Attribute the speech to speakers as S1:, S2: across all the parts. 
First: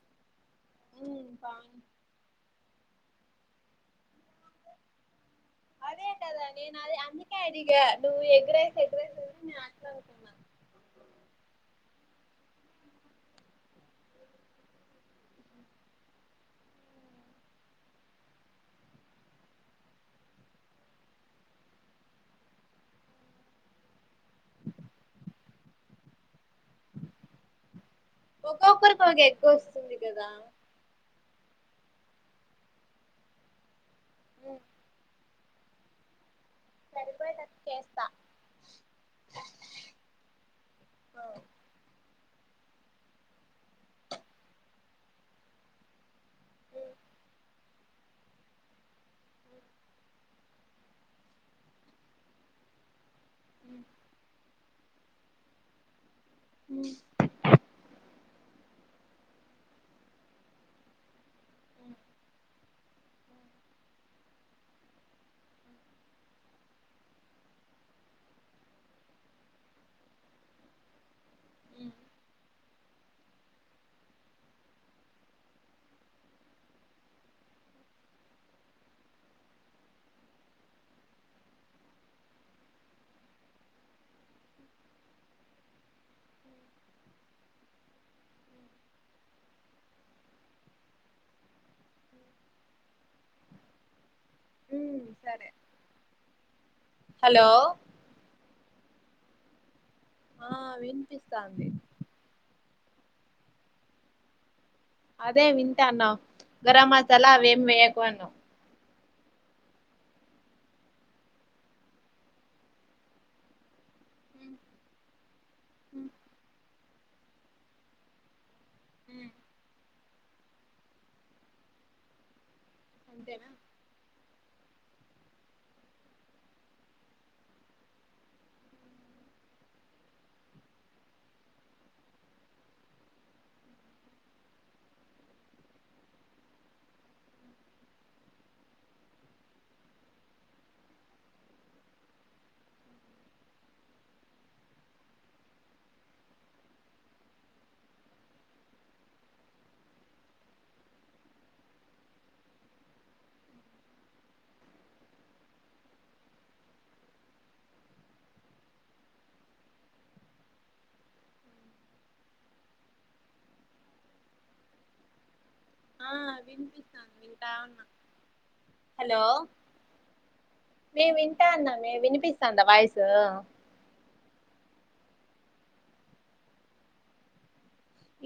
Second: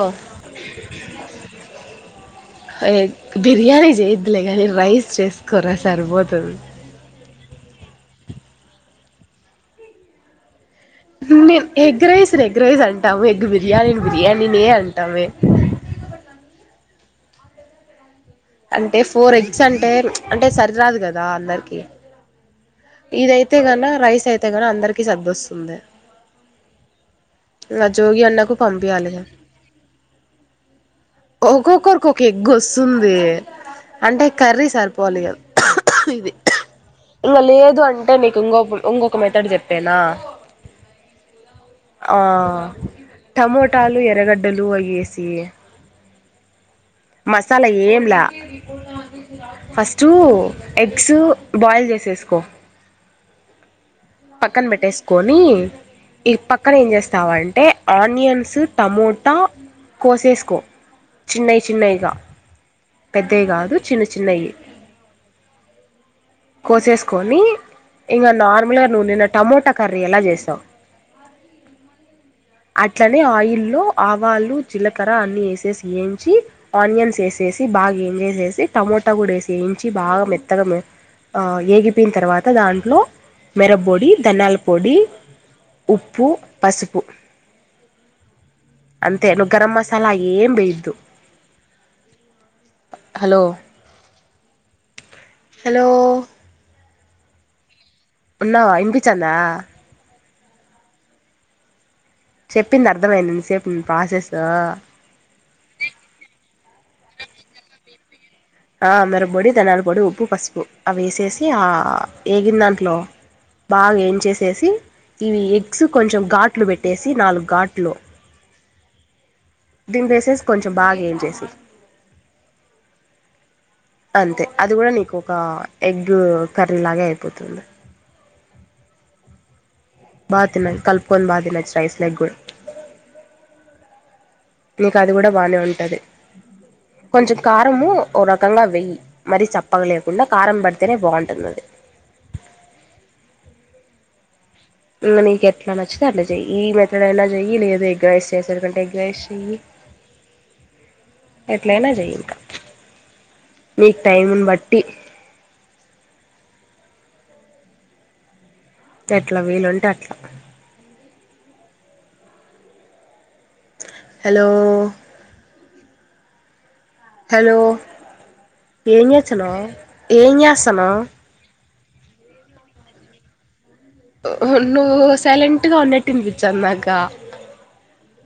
S1: ఆ
S2: మ్ pan
S1: egg biryani చేయోద్లె కాని రైస్ చేసుకోరా
S2: అదే కదా
S1: సరిపోతది
S2: నేను అదే అందుకే అడిగా నువ్వు ఎగ్రైస్ ఎగ్రైస్ నేను ఆచలు అవుతున్నాను
S1: మేం ఎగ్ రైస్ ని ఎగ్ రైస్ అంటాము ఎగ్ బిర్యానీ బిర్యానీ నే అంటాము మేం [inaudible] అంటే ఫోర్ ఎగ్స్ అంటే అంటే సరి రాదు గదా అందరికి ఇదైతే గన రైస్ అయితే గన అందరికిీ సర్దుస్తుంది ల జోగి అన్నకు
S2: ఒక్కొక్కరికి
S1: పంపియాలిగ
S2: ఒక ఎగ్ వస్తుంది కదా
S1: ఒక్కొక్కరికి ఒక ఎగ్ వస్తుంది అంటే
S2: ఉమ్
S1: కర్రీ సరిపోవాలి గ ఇది ఇంగ
S2: సరిపోయేటట్టు
S1: లేదు
S2: చేస్తా
S1: అంటే నీకు ఇంగోక ఇంగోక మెతడు చెప్పేనా
S2: ఆ,
S1: ఆ టమోటాలు ఎరగడ్డలు అయ్యి ఏసి
S2: ఉమ్
S1: మసాలా ఏంలా ఫస్టు ఎగ్స్ బాయిల్ చేసేసుకో
S2: మ్
S1: పక్కన పెట్టేసుకొని ఈ పక్కన ఏం చేస్తావంటే ఆనియన్స్ టమో ట కోసేసుకో చిన్నై
S2: ఉమ్
S1: చిన్నవిగా పెద్దయ్
S2: ఉమ్
S1: కాదు చిన్న చిన్నయి కోసేసుకొని ఇంగ నార్మల్గా నువు నిన్న టమొట కర్రీ ఎలా చేసావు
S2: ఉమ్,
S1: అట్లనే ఆయిల్లో ఆవాలు జీలకర్ర అన్ని ఏసేసి వేయించి ఆనియన్స్ ఏసేసి సి బాగా ఎంజాయ్ చేసి టమోటా గూడా వేసి వేయించి బాగా మెత్తగా ఆ ఏగిపోయిన తర్వాత దాంట్లో మిరపొడి ధన్యాల పొడి ఉప్పు పసుపు అంతే నువు గరం మసాలా అయ్యేం వేయొద్దు హలో
S2: ఉమ్, సరే
S1: హలో
S2: హలో
S1: ఉన్నావా ఇనిపిచందా
S2: ఆ వినిపిస్తాంది
S1: చెప్పింది అర్థమైయిందాఇంత సేపు నీ ప్రాసెసు
S2: అదే వింటాన్న గరం మసాలా అవేం వేయకు అన్నవ్
S1: ఆ మిరప పొడి ధనయాల పొడి ఉప్పు పసుపు అవి వేసేసి ఆ ఏగిన దాంట్లో బాగా ఏంచేసేసి ఇవి ఎగ్స్ కొంచెం ఘాట్లు పెట్టేసి నాలుగు ఘాట్లు
S2: ఉమ్
S1: దింపేసేసి కొంచం బాగా ఎంచేసేయి
S2: అంతేనా
S1: అంతే అది కూడా నీకు ఒక ఎగ్ కర్రీలాగే అయిపోతుంది బా తినం కలుపుకొని బా తినచ్చు రైస్ లో గు నీకు అది కూడా బానే ఉంటది కొంచెం కారము ఒ రకంగా వెయ్యి మరీ చప్పక లేకుండా కారం పడితేనే బాగుంటది అది ఇంగ నీకు ఎట్లా నచ్చితే అట్ల చెయ్యి ఈ మెథడ్ అయినా చెయ్యి లేదు ఎగ్రైస్ చేసేటుగుంటే ఎగ్రైస్ చెయ్యి ఎట్లయినా చెయ్యి ఇంక మీకు టైముని బట్టి ఎట్ల వీలుంటే అట్లా హలో
S2: ఆ వినిపి
S1: హలో ఏం
S2: హలో
S1: జెస్తున్నావ్ ఏం జెస్తానవ్
S2: మే వినిపిస్తాందా వాయిస్
S1: నువ్వు సైలెంట్ గా ఉన్నట్టు ఇనిపించ్చంది నాకు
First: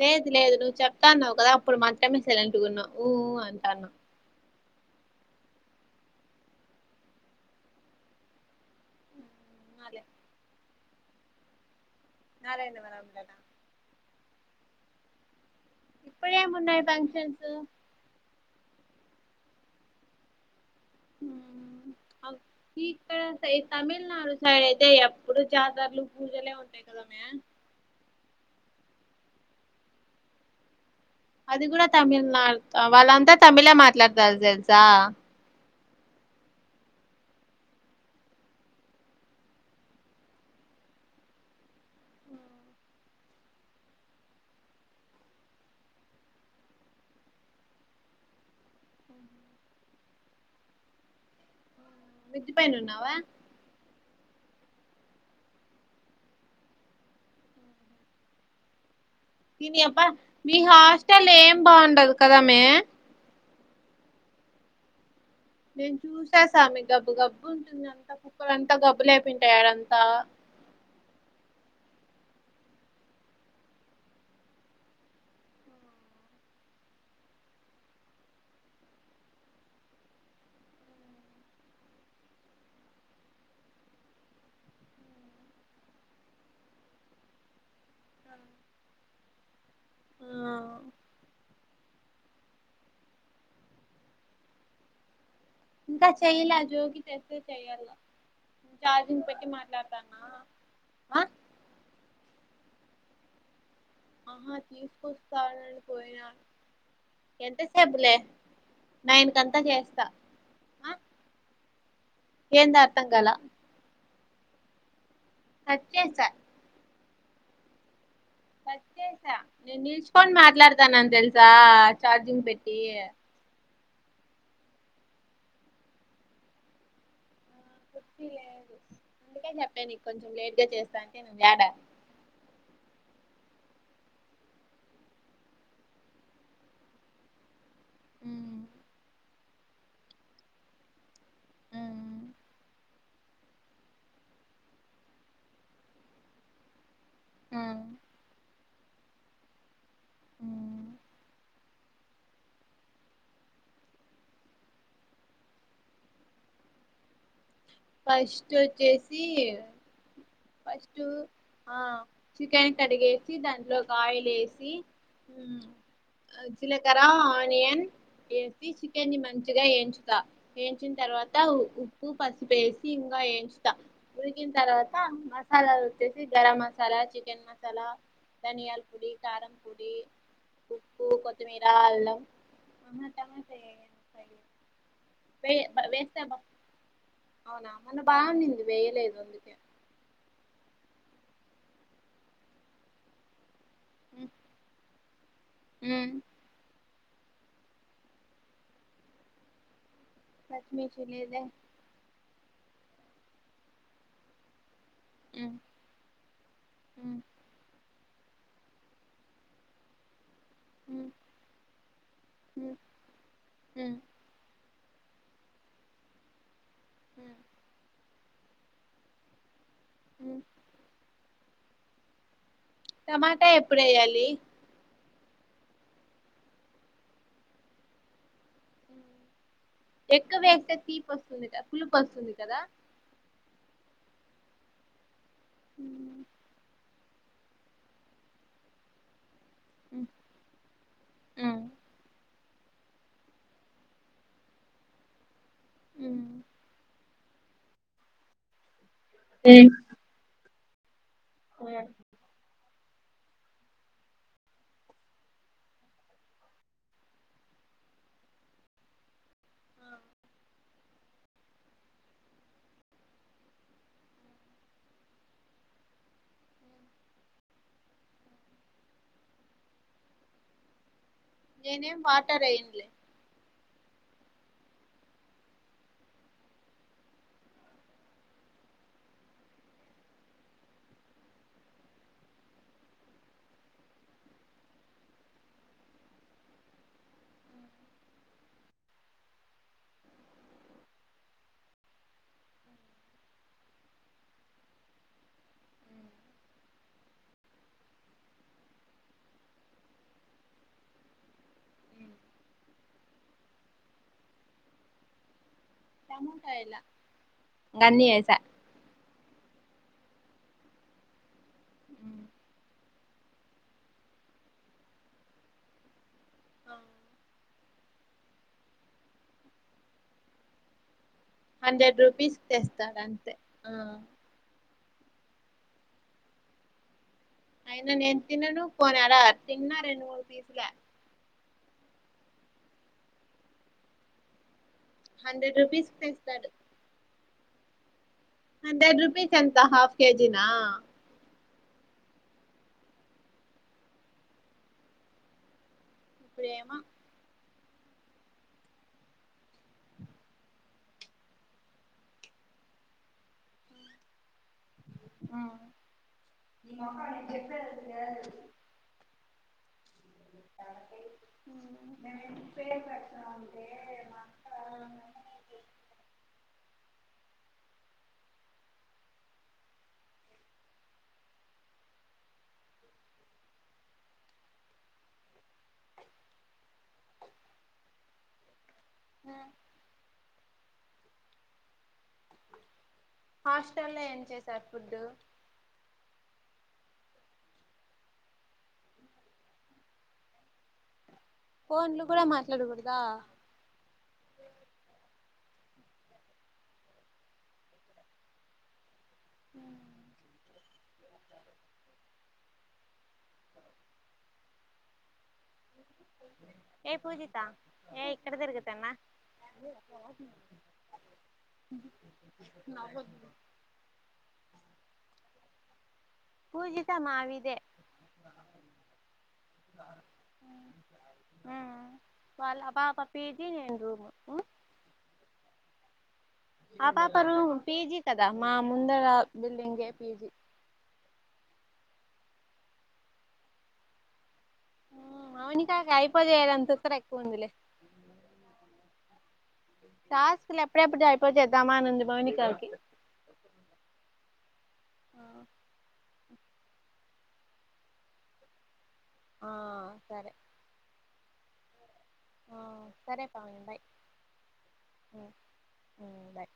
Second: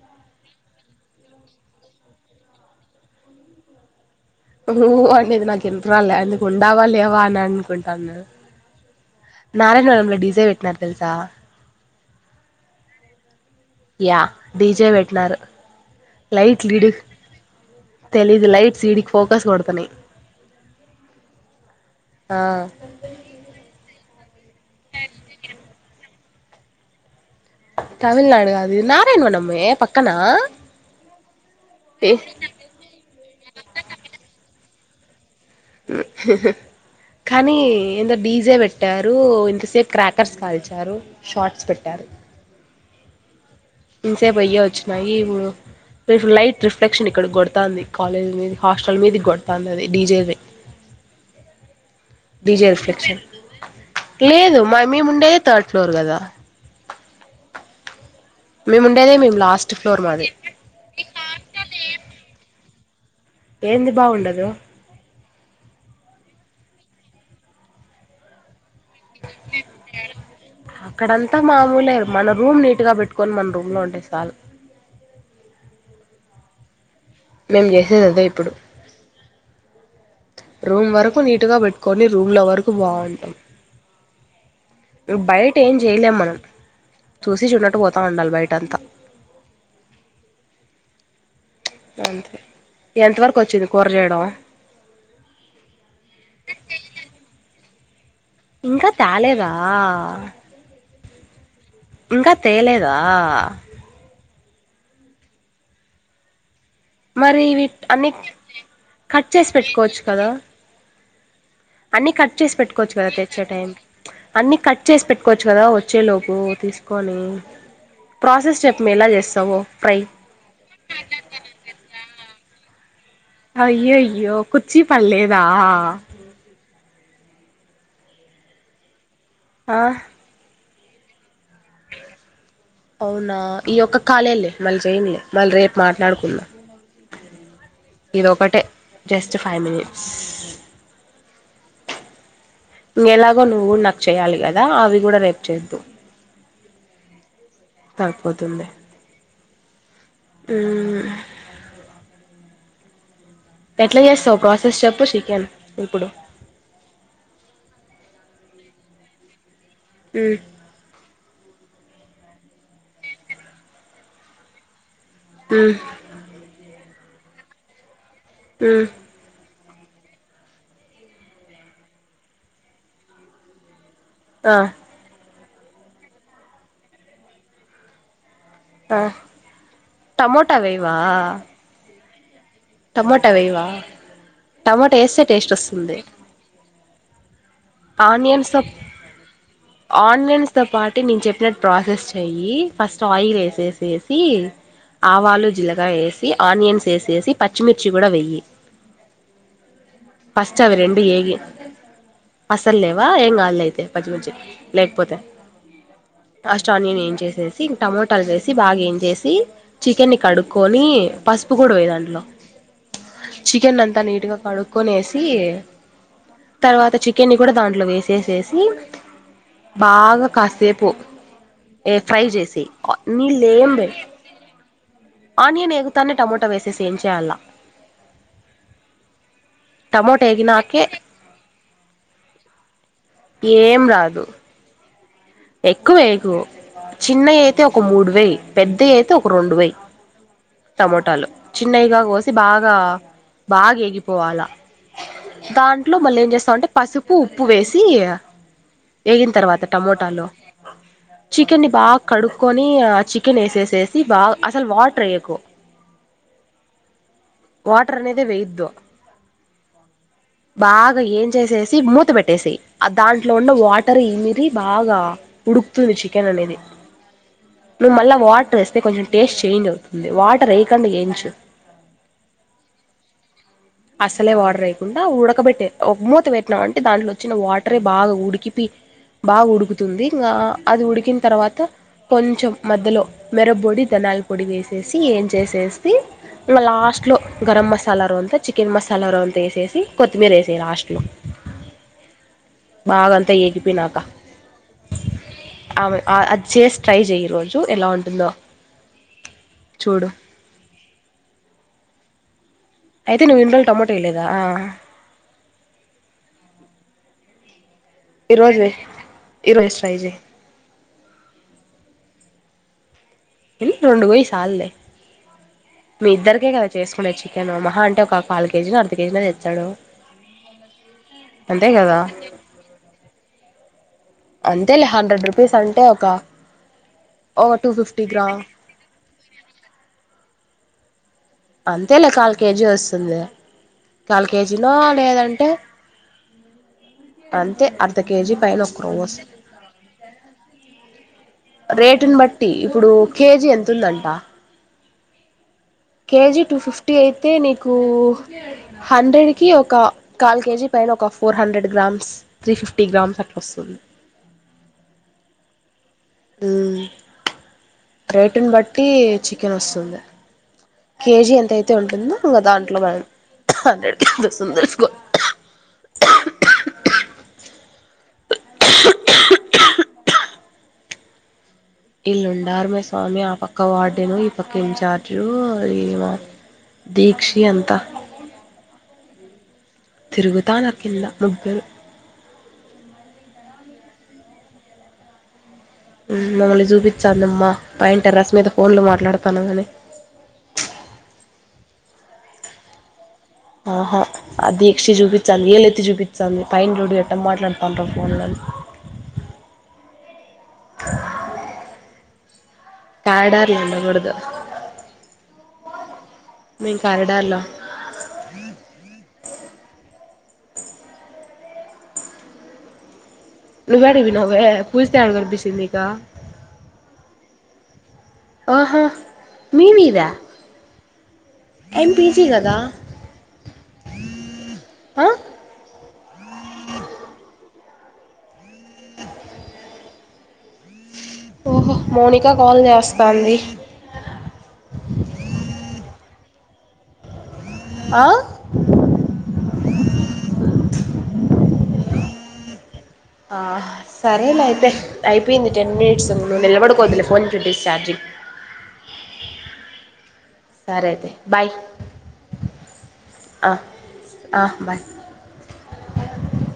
S2: లేదు లేదు నువ్వు చెప్తాన్నావు కదా అప్పుడు మాత్రమే సైలెంట్ గున్న ఊ ఉ అంటాన్నా
S1: ఉ ఉ అనేది నాకు ఇనపరాలే అందుకు ఉండావా లేవా అని అనుకుంటాన
S2: అదే
S1: నారాయణవరం లో డిజే వెట్నారు తెలుసా
S2: నారాయణ వరం లోన
S1: యా డిజే వెట్నారు
S2: ఇప్పుడేమున్నాయి ఫంక్షన్స్
S1: తెలీదు లైట్స్ ఇడికి ఫోకస్ కొడతన్నయ్
S2: ఉమ్ [unintelligible] ఈ తమిళ్ తమిళనాడు సైడ్ అయితే ఎప్పుడు జాతరలు పూజలే ఉంటాయి కదామే
S1: తమిళనాడు కాదు నారాయణవనమ్మే పక్కనా
S2: అది కూడా తమిళనాడు వాళ్ళంతా తమిళే మాట్లాడుతారు తెలుసా
S1: ఉ కానీ ఏందో డీజే పెట్టారు ఇంతసేపు క్రాకర్స్ కాల్చారు షార్ట్స్ పెట్టారు ఇంసేపు అయ్యే వచ్చినాయి ఇప్పుడు ఇప్పుడు లైట్ రిఫ్లెక్షన్ ఇక్కడకు కొడతాంది కాలేజ్ మీద హాస్టల్ మీద కొడతాంది డీజేది
S2: మిద్ది
S1: డీజే
S2: పైన ఉన్నావా
S1: రిఫ్లెక్షన్ లేదు మ మేముండేదే థర్డ్ ఫ్లోర్ కదా మేముం
S2: దీని అబ్బా మీ హాస్టల్ ఏం బాగుండదు కదా మే
S1: ఏంది బాగుండదు
S2: నేను చూసా సామి గబ్బు గబ్బు ఉంటుంది అంత కుక్కలని అంత గబ్బు లేపింటాయి ఆడంత
S1: లేరు మన రూమ్ నీట్ గా పెట్టుకొని మన రూమ్ లో ఉంటే సాలు మేము చేసేదదే ఇప్పుడు రూమ్ వరకు నీటిగా పెట్టుకొని రూంలో వరకు బాగుంటాం బయట ఏం చేయలేం మనం చూసి చుడనట్టు పో బాండాలి బయట అంతా
S2: ఆ
S1: ఎంతవరకు వచ్చింది కూర జేయడం
S2: ఇంకా చెయలే జోకీ తెస్తే చెయ్యాలే.
S1: ఇంకా తాలేదా.
S2: ఆ
S1: ఇంకా తేలేదా
S2: ఆహ్ తీసుకొస్తాడని పోయినడు.
S1: మరి ఇవి అన్ని
S2: నైన్
S1: కట్ చేసి
S2: కంతా
S1: పెట్టుకోవచ్చు
S2: చేస్తా
S1: కదా
S2: ఆ
S1: అన్ని కట్ చేసి
S2: ఏందో
S1: పెట్టుకోవచ్చు
S2: అర్థం
S1: కదా
S2: కాలా
S1: తెచ్చే టైంకి అన్ని కట్ చేసి పెట్టుకోవచ్చు కదా
S2: కట్ చేసా
S1: వచ్చేలోపు తీసుకొని ప్రాసెస్ చెప్పు మే ఎలా
S2: వచ్చేసా
S1: చేస్తావో
S2: నేను
S1: ఫ్రై
S2: నిల్చకొన్ మాట్లాడతాన తెల్సా చార్జింగ్ పెట్టి
S1: అయ్యయ్యో కుచ్చి పల్లేేదా.
S2: కుర్చీ లేదు అందుకే
S1: ఆ
S2: చెప్ప నీకు కొంచం లేట్ గా చేస్తా. దంకేమైంది యడా.
S1: అవునా ఈ ఒక్క కాలే ళ్లే మళ్ళీ చేయలే మళ్ళీ రేపు మాట్లాడుకుందం ఇదొకటే జస్ట్ ఫైవ్ మినిట్స్ ఏలాగో నువ్వు గూడ నాకు చెయ్యాలి కదా అవి గూడా రేపు చేద్దు సారిపోతుంది ఉమ్ ఎట్లా జేస్తావ్ ప్రాసెస్ చెప్పు చికెన్ ఇప్పుడు.
S2: ఫస్టచ్చేసి
S1: మ్మ్
S2: ఫస్ట్ ఆహ్ చికెన్ కడిగేసి దాంట్లో ఆయిల్ ఏసి.
S1: మ్మ్
S2: జీలకర ఆనియన్ ఏసి
S1: మ్మ్
S2: చికెని మంచి గా ఏయించుతా ఏయించిన్ తర్వాత ఉప్పు పసుపేసి ఇంకా వెయించుతా ఉడికిిన్
S1: ఆ
S2: తర్వాత మసాలా వట్టేసి గరం మసాలా చికెన్ మసాలా ధనియాల
S1: ఆ
S2: పొడి కారం పొడి
S1: టమోటా
S2: ఉప్పు కొత్తిమీర అల్లం ఆహా
S1: టమటా వేయవా
S2: టమాటా
S1: టమటా ఎస్తే టేస్ట్ వస్తుంది
S2: వేస్తా అవునా మొన్న బాగా
S1: ఆనియన్స్ తో
S2: ఉండింది వేయలేదు అందుకే.
S1: స్వాతి నేను చెప్పినట్టు ప్రాస్సెస్ చెయ్యి ఫస్ట్ ఆయిల్ వేసేసి ఆవాలు. జిలకర వేసి ఆనియన్స్ వేసేసి పచ్చిమిర్చి గూడా వెయ్యి ఫస్ట్ అవి రెండు
S2: పచ్చిమిర్చి
S1: ఏగి
S2: లేదే
S1: అస్సల్ లేవా ఏంకాదు లే అయితే పచ్చి మిర్చి లేకపోతే ఫస్ట్ ఆనియన్ ఏం
S2: ఉమ్,
S1: ఏంచేసేసియ్ ఇం టమటో ట్టల్ వేసి బాగా ఏంచేసేసి చికెన్ని కడుక్కొని
S2: ఉమ్,
S1: పసుపు గూడా వెయ్ దాంట్లో
S2: ఉమ్,
S1: చికెనంతా
S2: ఉమ్,
S1: నీట్గా కడుక్కొనేసి తర్వాత
S2: ఉమ్,
S1: చికెన్ని కూడా దాంట్లో వేసేసేసి బాగా
S2: ఉమ్.
S1: కాసేపు ఎ ఫ్రై జేసేయ్
S2: టమాటా
S1: నీళ్లెం బోయకు.
S2: ఎప్పుడేయాలి
S1: ఆనియన్ ఎగుతానే టమోటా వేసేసి ఏంచేయల. టమోటా
S2: ఎక్కువేస్తే
S1: ఎగినాకే
S2: తీపి వస్తుంది పులుపు వస్తుంది కదా
S1: ఏం రాదు
S2: ఉమ్,
S1: ఎక్కువేయాకు చిన్నవి అయితే ఒక మూడు వేయ్ పెద్దవి అయితే రొండు వై
S2: ఉమ్,
S1: టమోటాలు
S2: ఉమ్,
S1: చిన్నయ్ గా కోసి బాగా బాగా ఎగిపోవాలా దాంట్లో
S2: ఉమ్.
S1: మళ్ళ ఏం చేస్తాం అంటే పసు పు ఉప్పు వేసి వేగిన తర్వాత
S2: ఉమ్,
S1: టమోటాలో చికెన్ని బా
S2: ఉమ్.
S1: కడు కొని అ చికెన్ వేసేసేసి బా అసల్ వాటర్ వేయకు వాటర్ అనేదే వేయొద్దు. బాగా ఏం చేసేసి మూత పెట్టేసేయ్ ఆ దాంట్లో ఉన్న వాటర్ ఇమిరి బాగా. ఉడుక్తుంది చికెన్ అనేది. నువ్వు మళ్ళా వాటర్ వేస్తే కొంచెం టేస్ట్ చేంజ్ అవుతుంది వాటర్ వేయకుండా ఎయించు.
S2: నేనేం వాటర్ ఎయిన్లే.
S1: అసలే వాటర్ ఎయకుండ ఉడకబెట్టే ఒక మూత పెట్నావంటె దాంట్లో అచ్చిన వాటరే బాగా ఉడికి పి బాగుడుకుతుంది ఆ అది ఉడికిన్ తర్వాత కొంచెం మధ్యలో మిరపొడి ధనాల పొడి వేసేసి ఏం చేసేసి ఇగ లాస్ట్లో గరం మసాలా రోంత చికెన్ మసాలా రోంత ఎసేసి కొత్తిమీర ఎసేయ్ లాస్ట్లో బాగంతా ఏడిపినాక ఆమె అ అది చేసి ట్రై చేయ్ ఈరోజు ఎలా ఉంటుందో చూడు అయితే నువ్వు ఇన్ రోజుల్ టమోటో ఎయలేదా
S2: టమాటొ ఏయలే గన్నీ ఎసా
S1: ఈరోజు ఈరోజు ట్రై చేయ్ ఉమ్ రెండు గోయ్ సాల్లె మీ ఇద్దరికే కద చేసుకునేది చికెను మహా అంటే ఒక పాల్ కేజీ నొ అర్ధ కేజీ నొ తెచ్చాడు అంతే కదా
S2: హండ్రెడ్ రూపీస్ తెస్తరంతె ఆ
S1: అంతే లే హండ్రెడ్ రూపీస్ అంటే ఒక ఒక టూ
S2: అయిన
S1: ఫిఫ్టీ
S2: నేను
S1: గ్రామ్
S2: తిననూ పోని అడా తిన్న రెండు ముడు పీసులే
S1: అంతె లే కాల్ కేజీ అస్తుంది కాల్ కేజ్ ఇలా లేదంటె
S2: హండ్రెడ్ రూపీస్ తెస్తాడు
S1: అంతె అన్
S2: హండ్రెడ్ రుపీస్ ఎంత హాఫ్ కేజినా
S1: రేటుని బట్టి ఇప్పుడు కేజీ ఎంతుందంట కేజి టూ
S2: ఇప్పుడేమో
S1: ఫిఫ్టీ అయితే నిక్ కు హండ్రెడ్ కి ఒక కాల్ కేజీ పైన ఒక four hundred grams త్రిఫ్ fifty grams అట్లోస్తది
S2: ఆ
S1: కేనొస్తుంద కేజీ ఎంతయితే ఉంటుందొ ఇంగ దాంట్లో మనం హండ్రెడ్ కేజోస్తుందొ చుస్కో ఇల్లుండార్ మే స్వామి ఆ పక్క వార్డేను ఈ పక్క ఇన్చార్జు ఈమ దీక్షి అంత
S2: ఆ
S1: తిరుగుతా నా కింద ముగ్గురు
S2: హాస్టల్లో ఏం చేసారు ఫుడ్డు
S1: మమ్మల్ని చూపించాందమ్మా పైన్ టెర్రస్ మీద ఫోన్లు మాట్లాడతానం గానీ
S2: ఫోన్లు కూడ మాట్లాడకూడదా
S1: ఆహా అ దీక్షి చూపించాంది ఏలెత్తి చూపించాంది పైన చూడు ఎట్ట మాట్లాడతాండ్రో ఫోన్లని
S2: ఊ
S1: కార్రీడార్ల ఉండకూడదు మేం
S2: ఏయ్
S1: కారిడార్లో
S2: పూజితా ఏ ఇక్కడ తిరుగుతాన్న [inaudible] నవ్వొద్దు
S1: నువ్వేడి పోయినవె పూజిత ఎడ కనిపించింది నీకు
S2: పూజిత మా వీదె
S1: ఆహా మీ వీధా
S2: మ్ వాళ ఆ పాప పీజీ నెను రూమ్ ఉమ్
S1: ఆ
S2: ఆ పాప రూమ్ పీజీ కదా మా ముందర బిల్డింగే పీజీ
S1: ఓహో మౌనికా కాల్ చేస్తాంది
S2: మ్ మౌనిక కాయిపోజేయలని తుత్తర ఎక్కువుందిలే
S1: ఆ
S2: టాస్క్ లు ఎప్పుడే ఎప్పుడు అయిపోతాయి చేద్దామా అని ఉంది మౌనికాకి.
S1: ఆహ్ సరేలే అయితే అయిపోయింది టెన్ మినట్స్. నువ్వు నిలబడుకోవద్దులే ఫోన్ ది చార్జింగ్.
S2: ఆహ్ సరే.
S1: సరే అయితే బాయ్.
S2: ఆహ్ సరే అక్క
S1: ఆ
S2: బాయ్
S1: ఆ బాయ్
S2: ఉమ్ ఉమ్ బాయ్.